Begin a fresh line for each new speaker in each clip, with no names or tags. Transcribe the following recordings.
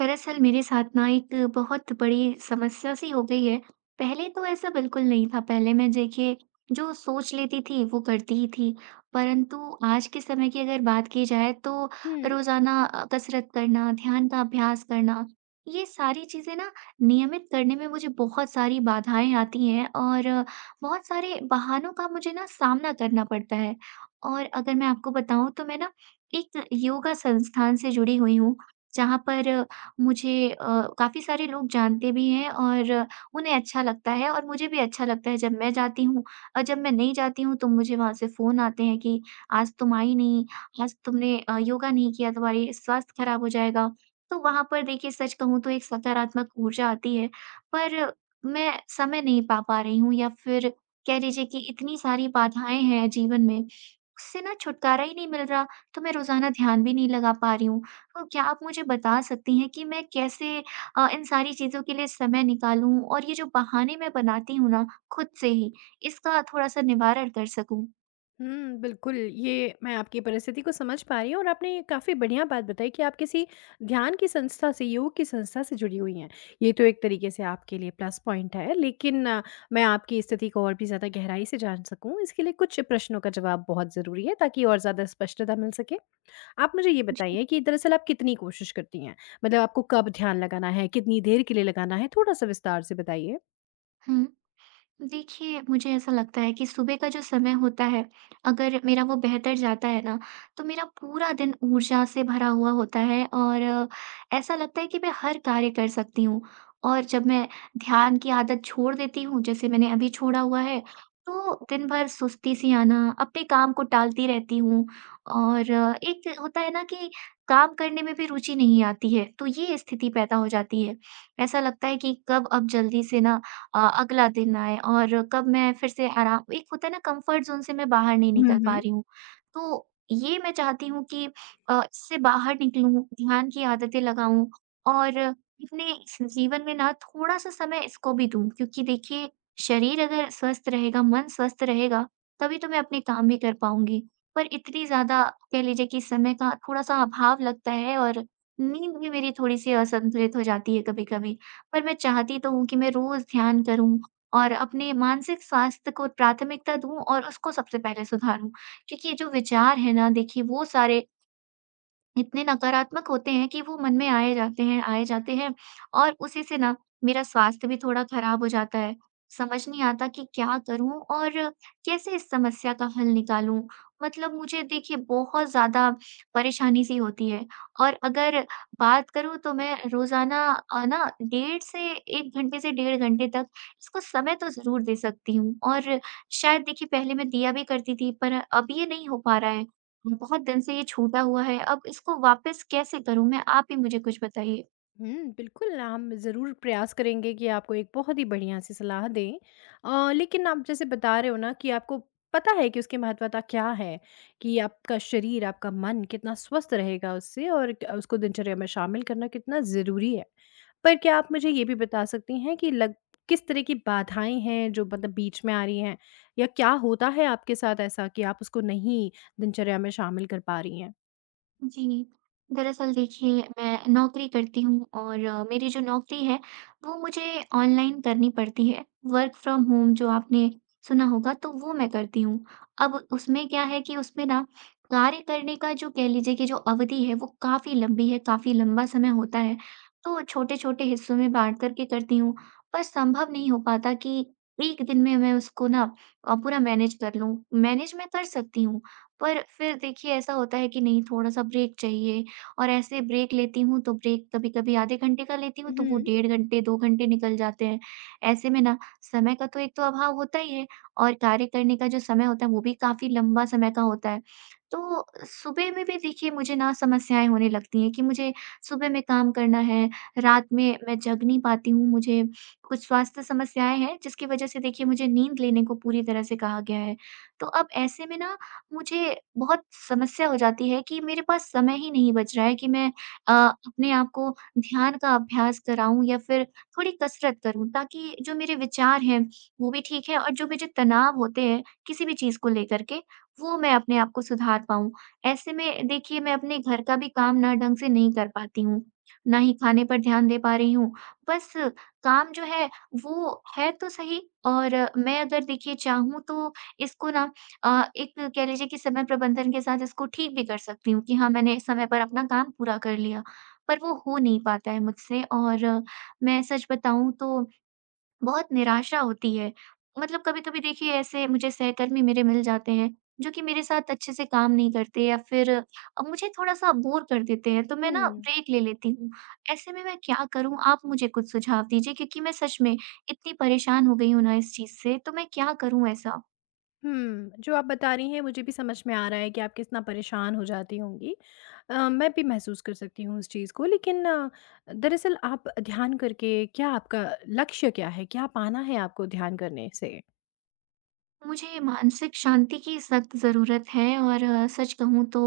दरअसल मेरे साथ ना एक बहुत बड़ी समस्या सी हो गई है। पहले तो ऐसा बिल्कुल नहीं था, पहले मैं देखिए जो सोच लेती थी वो करती ही थी। परंतु आज के समय की अगर बात की जाए तो
हुँ।
रोज़ाना कसरत करना, ध्यान का अभ्यास करना, ये सारी चीज़ें ना नियमित करने में मुझे बहुत सारी बाधाएँ आती हैं और बहुत सारे बहानों का मुझे ना सामना करना पड़ता है। और अगर मैं आपको बताऊँ तो मैं ना एक योगा संस्थान से जुड़ी हुई हूँ, जहाँ पर मुझे काफ़ी सारे लोग जानते भी हैं और उन्हें अच्छा लगता है और मुझे भी अच्छा लगता है जब मैं जाती हूँ और जब मैं नहीं जाती हूँ तो मुझे वहाँ से फ़ोन आते हैं कि आज तुम आई नहीं, आज तुमने योगा नहीं किया, तुम्हारी स्वास्थ्य खराब हो जाएगा। तो वहाँ पर देखिए सच कहूँ तो एक सकारात्मक ऊर्जा आती है, पर मैं समय नहीं पा पा रही हूँ या फिर कह लीजिए कि इतनी सारी बाधाएँ हैं जीवन में, उससे ना छुटकारा ही नहीं मिल रहा, तो मैं रोज़ाना ध्यान भी नहीं लगा पा रही हूँ। तो क्या आप मुझे बता सकती हैं कि मैं कैसे इन सारी चीज़ों के लिए समय निकालूँ और ये जो बहाने मैं बनाती हूँ ना खुद से ही, इसका थोड़ा-सा निवारण कर सकूँ?
हुँ, बिल्कुल, ये मैं आपकी परिस्थिति को समझ पा रही हूँ और आपने काफ़ी बढ़िया बात बताई कि आप किसी ध्यान की संस्था से, योग की संस्था से जुड़ी हुई हैं। ये तो एक तरीके से आपके लिए प्लस पॉइंट है, लेकिन मैं आपकी स्थिति को और भी ज़्यादा गहराई से जान सकूँ, इसके लिए कुछ प्रश्नों का जवाब बहुत ज़रूरी है ताकि और ज़्यादा स्पष्टता मिल सके। आप मुझे ये
जी।
बताइए कि दरअसल आप कितनी कोशिश करती हैं? मतलब आपको कब ध्यान लगाना है, कितनी देर के लिए लगाना है? थोड़ा-सा विस्तार से बताइए।
हुँ। देखिए, मुझे ऐसा लगता है कि सुबह का जो समय होता है, अगर मेरा वो बेहतर जाता है ना, तो मेरा पूरा दिन ऊर्जा से भरा हुआ होता है और ऐसा लगता है कि मैं हर कार्य कर सकती हूँ। और जब मैं ध्यान की आदत छोड़ देती हूँ, जैसे मैंने अभी छोड़ा हुआ है, तो दिन भर सुस्ती सी आना, अपने काम को टालती रहती हूँ और एक होता है ना कि काम करने में भी रुचि नहीं आती है, तो ये स्थिति पैदा हो जाती है। ऐसा लगता है कि कब अब जल्दी से ना अगला दिन आए और कब मैं फिर से आराम एक होता है ना कंफर्ट ज़ोन से मैं बाहर नहीं निकल पा रही हूँ। तो ये मैं चाहती हूँ कि इससे बाहर निकलूँ, ध्यान की आदतें लगाऊँ और अपने इस जीवन में ना थोड़ा-सा समय इसको भी दूँ क्योंकि देखिए शरीर अगर स्वस्थ रहेगा, मन स्वस्थ रहेगा, तभी तो मैं अपने काम भी कर पाऊँगी। पर इतनी ज़्यादा कह लीजिए कि समय का थोड़ा-सा अभाव लगता है और नींद भी मेरी थोड़ी-सी असंतुलित हो जाती है कभी-कभी। पर मैं चाहती तो हूँ कि मैं रोज़ ध्यान करूँ और अपने मानसिक स्वास्थ्य को प्राथमिकता दूँ और उसको सबसे पहले सुधारूँ। क्योंकि ये जो विचार हैं ना देखिए वो सारे इतने नकारात्मक होते हैं कि वो मन में आए जाते हैं और उसी से ना मेरा स्वास्थ्य भी थोड़ा खराब हो जाता है। समझ नहीं आता कि क्या करूँ और कैसे इस समस्या का हल निकालूँ? मतलब मुझे देखिए बहुत ज़्यादा परेशानी-सी होती है और अगर बात करूँ तो मैं रोज़ाना ना 1.5 से 1 घंटे से 1.5 घंटे तक इसको समय तो ज़रूर दे सकती हूँ और शायद देखिए पहले मैं दिया भी करती थी पर अब ये नहीं हो पा रहा है। बहुत दिन से ये छूटा हुआ है, अब इसको वापस कैसे करूँ मैं? आप ही मुझे कुछ बताइए।
हुँ, बिल्कुल, हम ज़रूर प्रयास करेंगे कि आपको एक बहुत ही बढ़िया-सी सलाह दें। लेकिन आप जैसे बता रहे हो ना कि आपको पता है कि उसकी महत्वता क्या है, कि आपका शरीर, आपका मन कितना स्वस्थ रहेगा उससे और क उसको दिनचर्या में शामिल करना कितना ज़रूरी है। पर क्या आप मुझे ये भी बता सकती हैं कि लग किस तरह की बाधाएँ हैं जो मतलब बीच में आ रही हैं? या क्या होता है आपके साथ ऐसा कि आप उसको नहीं दिनचर्या में शामिल कर पा रही हैं?
जी। दरअसल देखिए, मैं नौकरी करती हूँ और मेरी जो नौकरी है, वो मुझे ऑनलाइन करनी पड़ती है। वर्क फ्रॉम होम जो आपने सुना होगा, तो वो मैं करती हूँ। अब उसमें क्या है कि उसमें ना कार्य करने का जो कह लीजिए कि जो अवधि है, वो काफ़ी लंबी है, काफ़ी लंबा समय होता है। तो छोटे-छोटे हिस्सों में बाँट कर के करती हूँ, पर संभव नहीं हो पाता कि 1 दिन में मैं उसको ना पूरा मैनेज कर लूँ। मैनेज मैं कर सकती हूँ, पर फिर देखिए ऐसा होता है कि नहीं थोड़ा-सा ब्रेक चाहिए और ऐसे ब्रेक लेती हूँ तो ब्रेक कभी-कभी आधे घंटे का लेती हूँ तो वो
हुँ,
1.5 घंटे, 2 घंटे निकल जाते हैं। ऐसे में ना समय का तो एक तो अभाव होता ही है और कार्य करने का जो समय होता है वो भी काफ़ी लंबा समय का होता है। तो सुबह में भी देखिए मुझे ना समस्याएँ होने लगती हैं कि मुझे सुबह में काम करना है, रात में मैं जग नहीं पाती हूँ, मुझे कुछ स्वास्थ्य समस्याएँ हैं जिसकी वजह से देखिए मुझे नींद लेने को पूरी तरह से कहा गया है। तो अब ऐसे में ना मुझे बहुत समस्या हो जाती है कि मेरे पास समय ही नहीं बच रहा है कि मैं अपने आप को ध्यान का अभ्यास कराऊँ या फिर थोड़ी कसरत करूँ ताकि जो मेरे विचार हैं वो भी ठीक है और जो मुझे तनाव होते हैं किसी भी चीज़ को लेकर के वो मैं अपने आप को सुधार पाऊँ। ऐसे में देखिए मैं अपने घर का भी काम ना ढंग से नहीं कर पाती हूँ, ना ही खाने पर ध्यान दे पा रही हूँ। बस काम जो है वो है तो सही और मैं अगर देखिए चाहूँ तो इसको ना एक कह लीजिए कि समय प्रबंधन के साथ इसको ठीक भी कर सकती हूँ कि हाँ, मैंने इस समय पर अपना काम पूरा कर लिया। पर वो हो नहीं पाता है मुझसे और मैं सच बताऊँ तो बहुत निराशा होती है। मतलब कभी-कभी देखिए ऐसे मुझे सहकर्मी मेरे मिल जाते हैं, जो कि मेरे साथ अच्छे से काम नहीं करते या फिर मुझे थोड़ा-सा बोर कर देते हैं, तो मैं ना
हुँ।
ब्रेक ले लेती हूँ। ऐसे में मैं क्या करूँ? आप मुझे कुछ सुझाव दीजिए क्योंकि मैं सच में इतनी परेशान हो गई हूँ ना इस चीज़ से, तो मैं क्या करूँ ऐसा?
हुँ, जो आप बता रही हैं मुझे भी समझ में आ रहा है कि आप कितना परेशान हो जाती होंगी। मैं भी महसूस कर सकती हूँ उस चीज़ को लेकिन दरअसल आप ध्यान करके क्या आपका लक्ष्य क्या है? क्या पाना है आपको ध्यान करने से?
मुझे मानसिक शांति की सख्त ज़रूरत है और सच कहूँ तो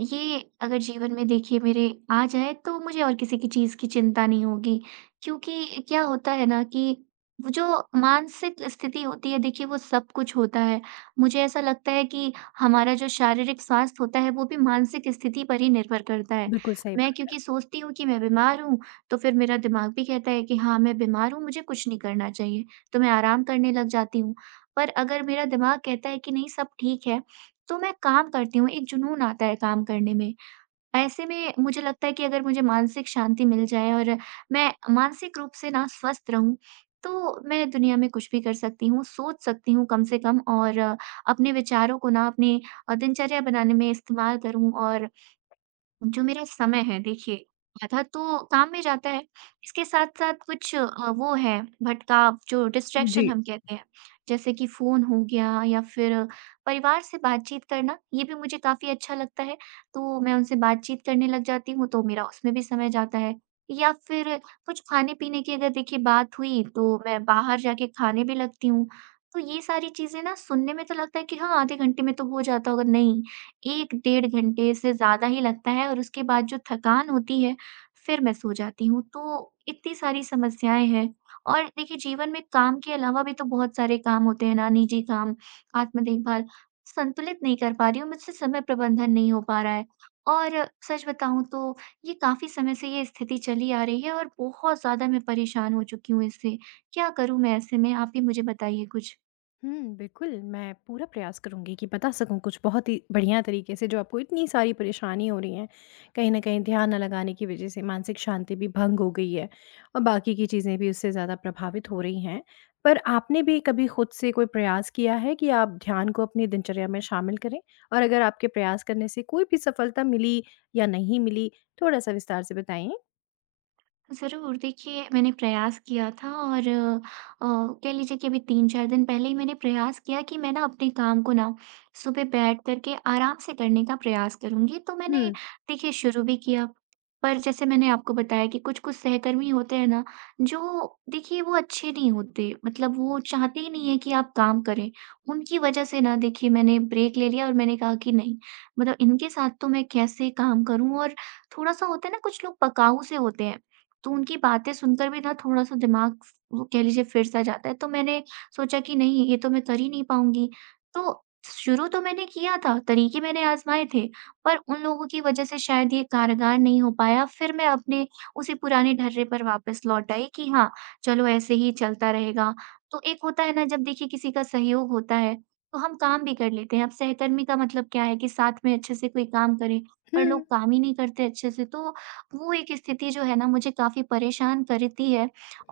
ये अगर जीवन में देखिए मेरे आ जाए तो मुझे और किसी की चीज़ की चिंता नहीं होगी। क्योंकि क्या होता है ना कि वो जो मानसिक स्थिति होती है देखिए वो सब कुछ होता है। मुझे ऐसा लगता है कि हमारा जो शारीरिक स्वास्थ्य होता है वो भी मानसिक स्थिति पर ही निर्भर करता है।
बिल्कुल सही
मैं
बात।
क्योंकि सोचती हूँ कि मैं बीमार हूँ तो फिर मेरा दिमाग भी कहता है कि हाँ, मैं बीमार हूँ मुझे कुछ नहीं करना चाहिए, तो मैं आराम करने लग जाती हूँ। पर अगर मेरा दिमाग कहता है कि नहीं सब ठीक है, तो मैं काम करती हूँ, एक जुनून आता है काम करने में। ऐसे में मुझे लगता है कि अगर मुझे मानसिक शांति मिल जाए और मैं मानसिक रूप से ना स्वस्थ रहूँ, तो मैं दुनिया में कुछ भी कर सकती हूँ, सोच सकती हूँ कम से कम और अपने विचारों को ना अपने दिनचर्या बनाने में इस्तेमाल करूँ और जो मेरा समय है देखिए, आधा तो काम में जाता है, इसके साथ-साथ कुछ वो है भटकाव जो डिस्ट्रैक्शन
जी।
हम कहते हैं। जैसे कि फ़ोन हो गया या फिर परिवार से बातचीत करना, ये भी मुझे काफ़ी अच्छा लगता है, तो मैं उनसे बातचीत करने लग जाती हूँ, तो मेरा उसमें भी समय जाता है। या फिर कुछ खाने-पीने की अगर देखिए बात हुई, तो मैं बाहर जाके खाने भी लगती हूँ। तो ये सारी चीज़ें ना सुनने में तो लगता है कि हाँ, आधे घंटे में तो हो जाता होगा, नहीं, 1 1.5 घंटे से ज़्यादा ही लगता है और उसके बाद जो थकान होती है, फिर मैं सो जाती हूँ। तो इतनी सारी समस्याएँ हैं और देखिए जीवन में काम के अलावा भी तो बहुत सारे काम होते हैं ना, निजी काम, आत्म देखभाल, संतुलित नहीं कर पा रही हूँ, मुझसे समय प्रबंधन नहीं हो पा रहा है। और सच बताऊँ तो ये काफ़ी समय से ये स्थिति चली आ रही है और बहुत ज़्यादा मैं परेशान हो चुकी हूँ इससे। क्या करूँ मैं ऐसे में? आप ही मुझे बताइए कुछ।
हुँ, बिल्कुल, मैं पूरा प्रयास करूँगी कि बता सकूँ कुछ बहुत ही बढ़िया तरीके से जो आपको इतनी सारी परेशानी हो रही है। कहीं न कहीं ध्यान न लगाने की वज़ह से मानसिक शांति भी भंग हो गई है और बाकी की चीज़ें भी उससे ज़्यादा प्रभावित हो रही हैं। पर आपने भी कभी खुद से कोई प्रयास किया है कि आप ध्यान को अपनी दिनचर्या में शामिल करें? और अगर आपके प्रयास करने से कोई भी सफलता मिली या नहीं मिली, थोड़ा-सा विस्तार से बताएँ?
ज़रूर, देखिए मैंने प्रयास किया था और कह लीजिए कि अभी 3-4 दिन पहले ही मैंने प्रयास किया कि मैं ना अपने काम को ना सुबह बैठ कर के आराम से करने का प्रयास करूँगी। तो मैंने
हुँ,
देखिए शुरू भी किया, पर जैसे मैंने आपको बताया कि कुछ-कुछ सहकर्मी होते हैं ना, जो देखिए वो अच्छे नहीं होते, मतलब वो चाहते ही नहीं है कि आप काम करें। उनकी वजह से ना देखिए मैंने ब्रेक ले लिया और मैंने कहा कि नहीं, मतलब इनके साथ तो मैं कैसे काम करूँ और थोड़ा-सा होता है ना कुछ लोग पकाऊ से होते हैं। तो उनकी बातें सुनकर भी ना थोड़ा-सा दिमाग स वो कह लीजिए फिर-सा जाता है, तो मैंने सोचा कि नहीं ये तो मैं कर ही नहीं पाऊँगी। तो शुरू तो मैंने किया था, तरीके मैंने आज़माए थे, पर उन लोगों की वजह से शायद ये कारगर नहीं हो पाया। फिर मैं अपने उसी पुराने ढर्रे पर वापस लौट आई कि हाँ, चलो ऐसे ही चलता रहेगा। तो एक होता है ना जब देखिए किसी का सहयोग होता है, तो हम काम भी कर लेते हैं। अब सहकर्मी का मतलब क्या है कि साथ में अच्छे से कोई काम करे, पर लोग
हुँ,
काम ही नहीं करते अच्छे से, तो वो एक स्थिति जो है ना मुझे काफ़ी परेशान करती है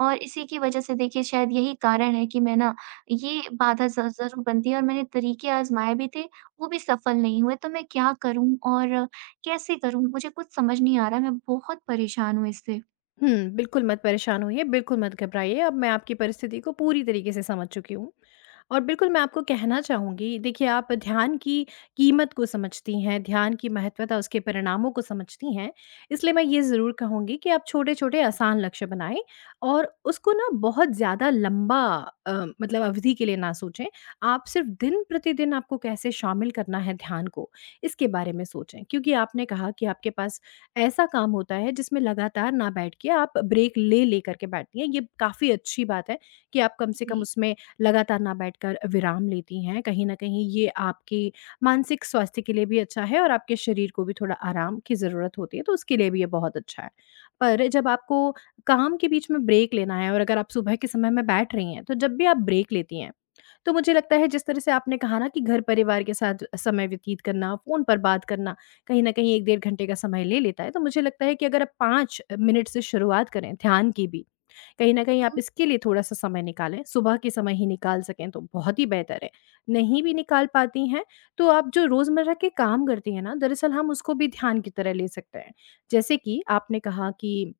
और इसी की वज़ह से देखिए शायद यही कारण है कि मैं ना ये बाधा ज़ ज़रूर बनती है और मैंने तरीके आज़माए भी थे, वो भी सफल नहीं हुए। तो मैं क्या करूँ और कैसे करूँ? मुझे कुछ समझ नहीं आ रहा, मैं बहुत परेशान हूँ इससे।
हुँ, बिल्कुल मत परेशान होइए, बिल्कुल मत घबराइए। अब मैं आपकी परिस्थिति को पूरी तरीके से समझ चुकी हूँ। और बिल्कुल, मैं आपको कहना चाहूँगी, देखिए, आप ध्यान की कीमत को समझती हैं, ध्यान की महत्वता, उसके परिणामों को समझती हैं, इसलिए मैं ये ज़रूर कहूँगी कि आप छोटे-छोटे आसान लक्ष्य बनाएँ और उसको ना बहुत ज़्यादा लंबा अ, मतलब अवधि के लिए ना सोचें। आप सिर्फ़ दिन-प्रतिदिन आपको कैसे शामिल करना है ध्यान को, इसके बारे में सोचें। क्योंकि आपने कहा कि आपके पास ऐसा काम होता है, जिसमें लगातार ना बैठ के आप ब्रेक ले-ले कर के बैठती हैं। ये काफ़ी अच्छी बात है कि आप कम से कम
जी।
उसमें लगातार ना बैठकर विराम लेती हैं, कहीं न कहीं ये आपके मानसिक स्वास्थ्य के लिए भी अच्छा है और आपके शरीर को भी थोड़ा आराम की ज़रूरत होती है, तो उसके लिए भी ये बहुत अच्छा है। पर जब आपको काम के बीच में ब्रेक लेना है और अगर आप सुबह के समय में बैठ रही हैं, तो जब भी आप ब्रेक लेती हैं, तो मुझे लगता है जिस तरह से आपने कहा ना कि घर-परिवार के साथ समय व्यतीत करना, फ़ोन पर बात करना, कहीं न कहीं 1 डेढ़ घंटे का समय ले लेता है, तो मुझे लगता है कि अगर आप 5 मिनट से शुरुआत करें ध्यान की भी, कहीं न कहीं आप
हुँ,
इसके लिए थोड़ा-सा समय निकालें, सुबह के समय ही निकाल सकें तो बहुत ही बेहतर है। नहीं भी निकाल पाती हैं, तो आप जो रोज़मर्रा के काम करती हैं ना, दरअसल हम उसको भी ध्यान की तरह ले सकते हैं। जैसे कि आपने कहा कि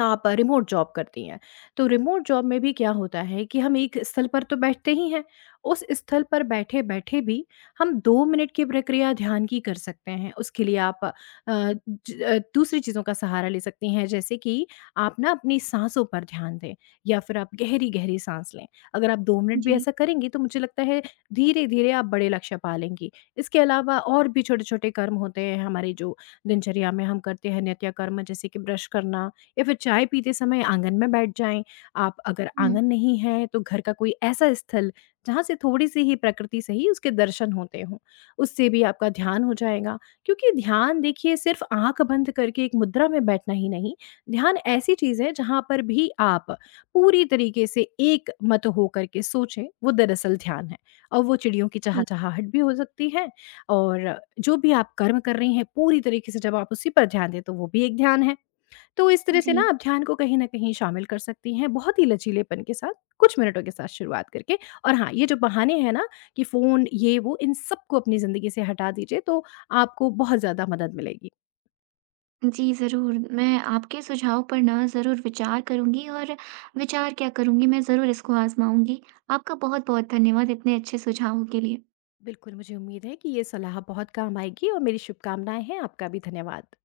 आप रिमोट जॉब करती हैं। तो रिमोट जॉब में भी क्या होता है कि हम एक स्थल पर तो बैठते ही हैं, उस स्थल पर बैठे-बैठे भी हम 2 मिनट की प्रक्रिया ध्यान की कर सकते हैं। उसके लिए आप दूसरी चीज़ों का सहारा ले सकती हैं जैसे कि आप ना अपनी साँसों पर ध्यान दें या फिर आप गहरी-गहरी साँस लें। अगर आप 2 मिनट भी
जी।
ऐसा करेंगी तो मुझे लगता है धीरे-धीरे आप बड़े लक्ष्य पा लेंगी। इसके अलावा और भी छोटे-छोटे कर्म होते हैं हमारी जो दिनचर्या में हम करते हैं नित्य कर्म जैसे कि ब्रश करना या फिर चाय पीते समय आंगन में बैठ जाएँ। आप अगर
हुँ,
आंगन नहीं है तो घर का कोई ऐसा स्थल जहाँ से थोड़ी-सी ही प्रकृति से ही उसके दर्शन होते हों, उससे भी आपका ध्यान हो जाएगा। क्योंकि ध्यान देखिए सिर्फ़ आँख बंद करके एक मुद्रा में बैठना ही नहीं, ध्यान ऐसी चीज़ है जहाँ पर भी आप पूरी तरीके से एक मत हो करके सोचें, वो दरअसल ध्यान है। और वो चिड़ियों की
ठीक।
चहचहाहट भी हो सकती है और जो भी आप कर्म कर रही हैं पूरी तरीके से जब आप उसी पर ध्यान दें तो वो भी एक ध्यान है। तो इस तरह
जी।
से ना आप ध्यान को कहीं न कहीं शामिल कर सकती हैं, बहुत ही लचीलेपन के साथ, कुछ मिनटों के साथ शुरुआत करके। और हाँ, ये जो बहाने हैं ना कि फ़ोन, ये वो, इन सबको अपनी ज़िंदगी से हटा दीजिए, तो आपको बहुत ज़्यादा मदद मिलेगी।
जी, ज़रूर। मैं आपके सुझाव पर ना ज़रूर विचार करूँगी और विचार क्या करूँगी, मैं ज़रूर इसको आज़माऊँगी। आपका बहुत-बहुत धन्यवाद इतने अच्छे सुझावों के लिए।
बिल्कुल, मुझे उम्मीद है कि ये सलाह बहुत काम आएगी और मेरी शुभकामनाएँ हैं। आपका भी धन्यवाद।